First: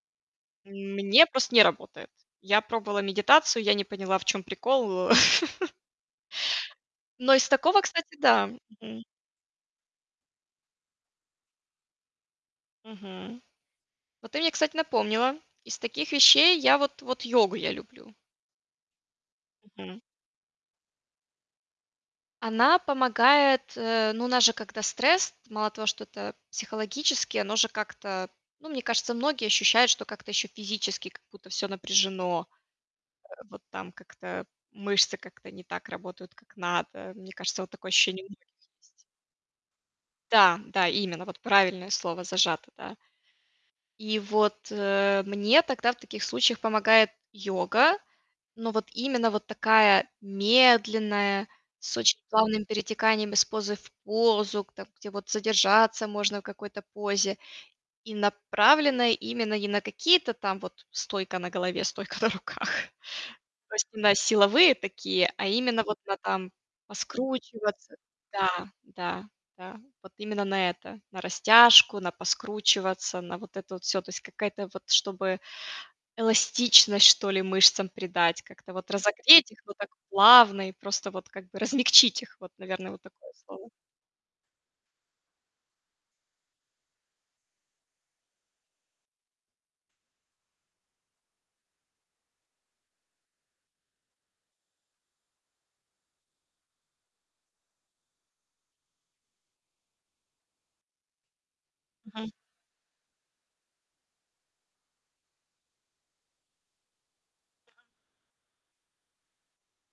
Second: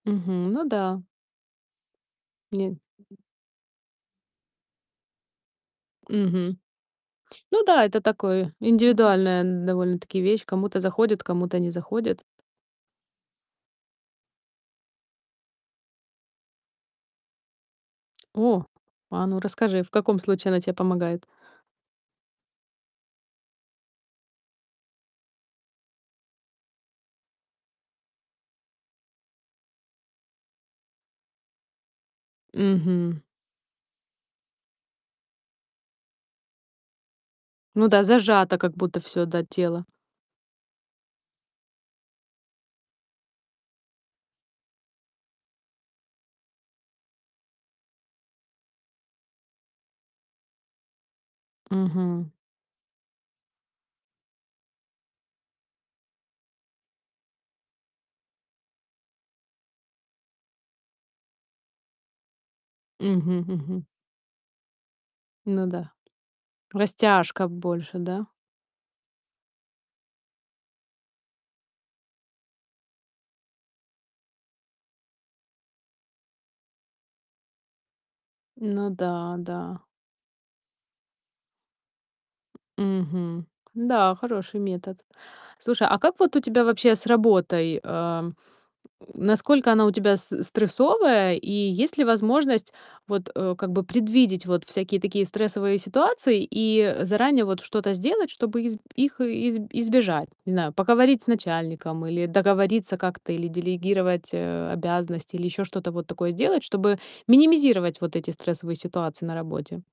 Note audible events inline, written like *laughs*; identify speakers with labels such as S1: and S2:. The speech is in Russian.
S1: Мгм, ну да.
S2: Мне просто не работает. Я
S1: Не
S2: пробовала медитацию, я не поняла, в чём прикол, э *laughs*
S1: Мгм.
S2: Но из
S1: Ну
S2: такого,
S1: да, это
S2: кстати, да.
S1: такое,
S2: Мгм.
S1: индивидуальная н довольно-таки вещь. Кому-то заходит, кому-то не заходит.
S2: Мгм. Вот ты мне, кстати, напомнила, из таких вещей я вот вот йогу я люблю.
S1: О, а, ну, расскажи, в
S2: Мгм.
S1: каком случае она те помогает?
S2: Она помогает, э, ну, у нас же когда стресс, мало того, что это психологически, оно же как-то, ну, мне кажется, многие ощущают, что как-то ещё физически как будто всё напряжено, э,
S1: Мгм.
S2: вот там как-то мышцы как-то не так работают, как надо. Мне кажется, вот
S1: Ну
S2: такое
S1: да,
S2: ощущение у многих
S1: зажато как будто
S2: есть.
S1: всё, да, тело.
S2: Да, да, именно, вот правильное слово зажато, да. И вот, э, мне тогда в таких случаях помогает йога, но вот именно вот такая медленная, с очень
S1: Мгм.
S2: плавным перетеканием из позы в позу, к там, где вот задержаться можно в какой-то позе, и направленная именно не на какие-то там вот стойка на голове, стойка на руках,
S1: Мгм,
S2: то
S1: мгм.
S2: есть не на силовые такие, а
S1: Ну
S2: именно
S1: да.
S2: вот на там
S1: Растяжка
S2: поскручиваться,
S1: больше, да?
S2: да, да, да, вот именно на это, на растяжку, на поскручиваться, на вот это вот всё, то есть какая-то вот, чтобы эластичность, что ли, мышцам придать, как-то
S1: Ну
S2: вот
S1: да,
S2: разогреть их, но
S1: да.
S2: так плавно и просто вот как бы размягчить их, вот, наверное, вот такое
S1: Мгм,
S2: слово.
S1: да, хороший метод. Слушай, а как вот у тебя вообще с работой, а, м, насколько она у тебя с э, стрессовая и есть ли возможность вот, э, как бы предвидеть вот всякие такие стрессовые ситуации и, э, заранее вот что-то сделать, чтобы изб их э изб избежать? Не знаю, поговорить с начальником или
S2: Мгм.
S1: договориться как-то или делегировать, э, обязанности или ещё что-то вот такое сделать, чтобы минимизировать вот эти стрессовые ситуации на работе.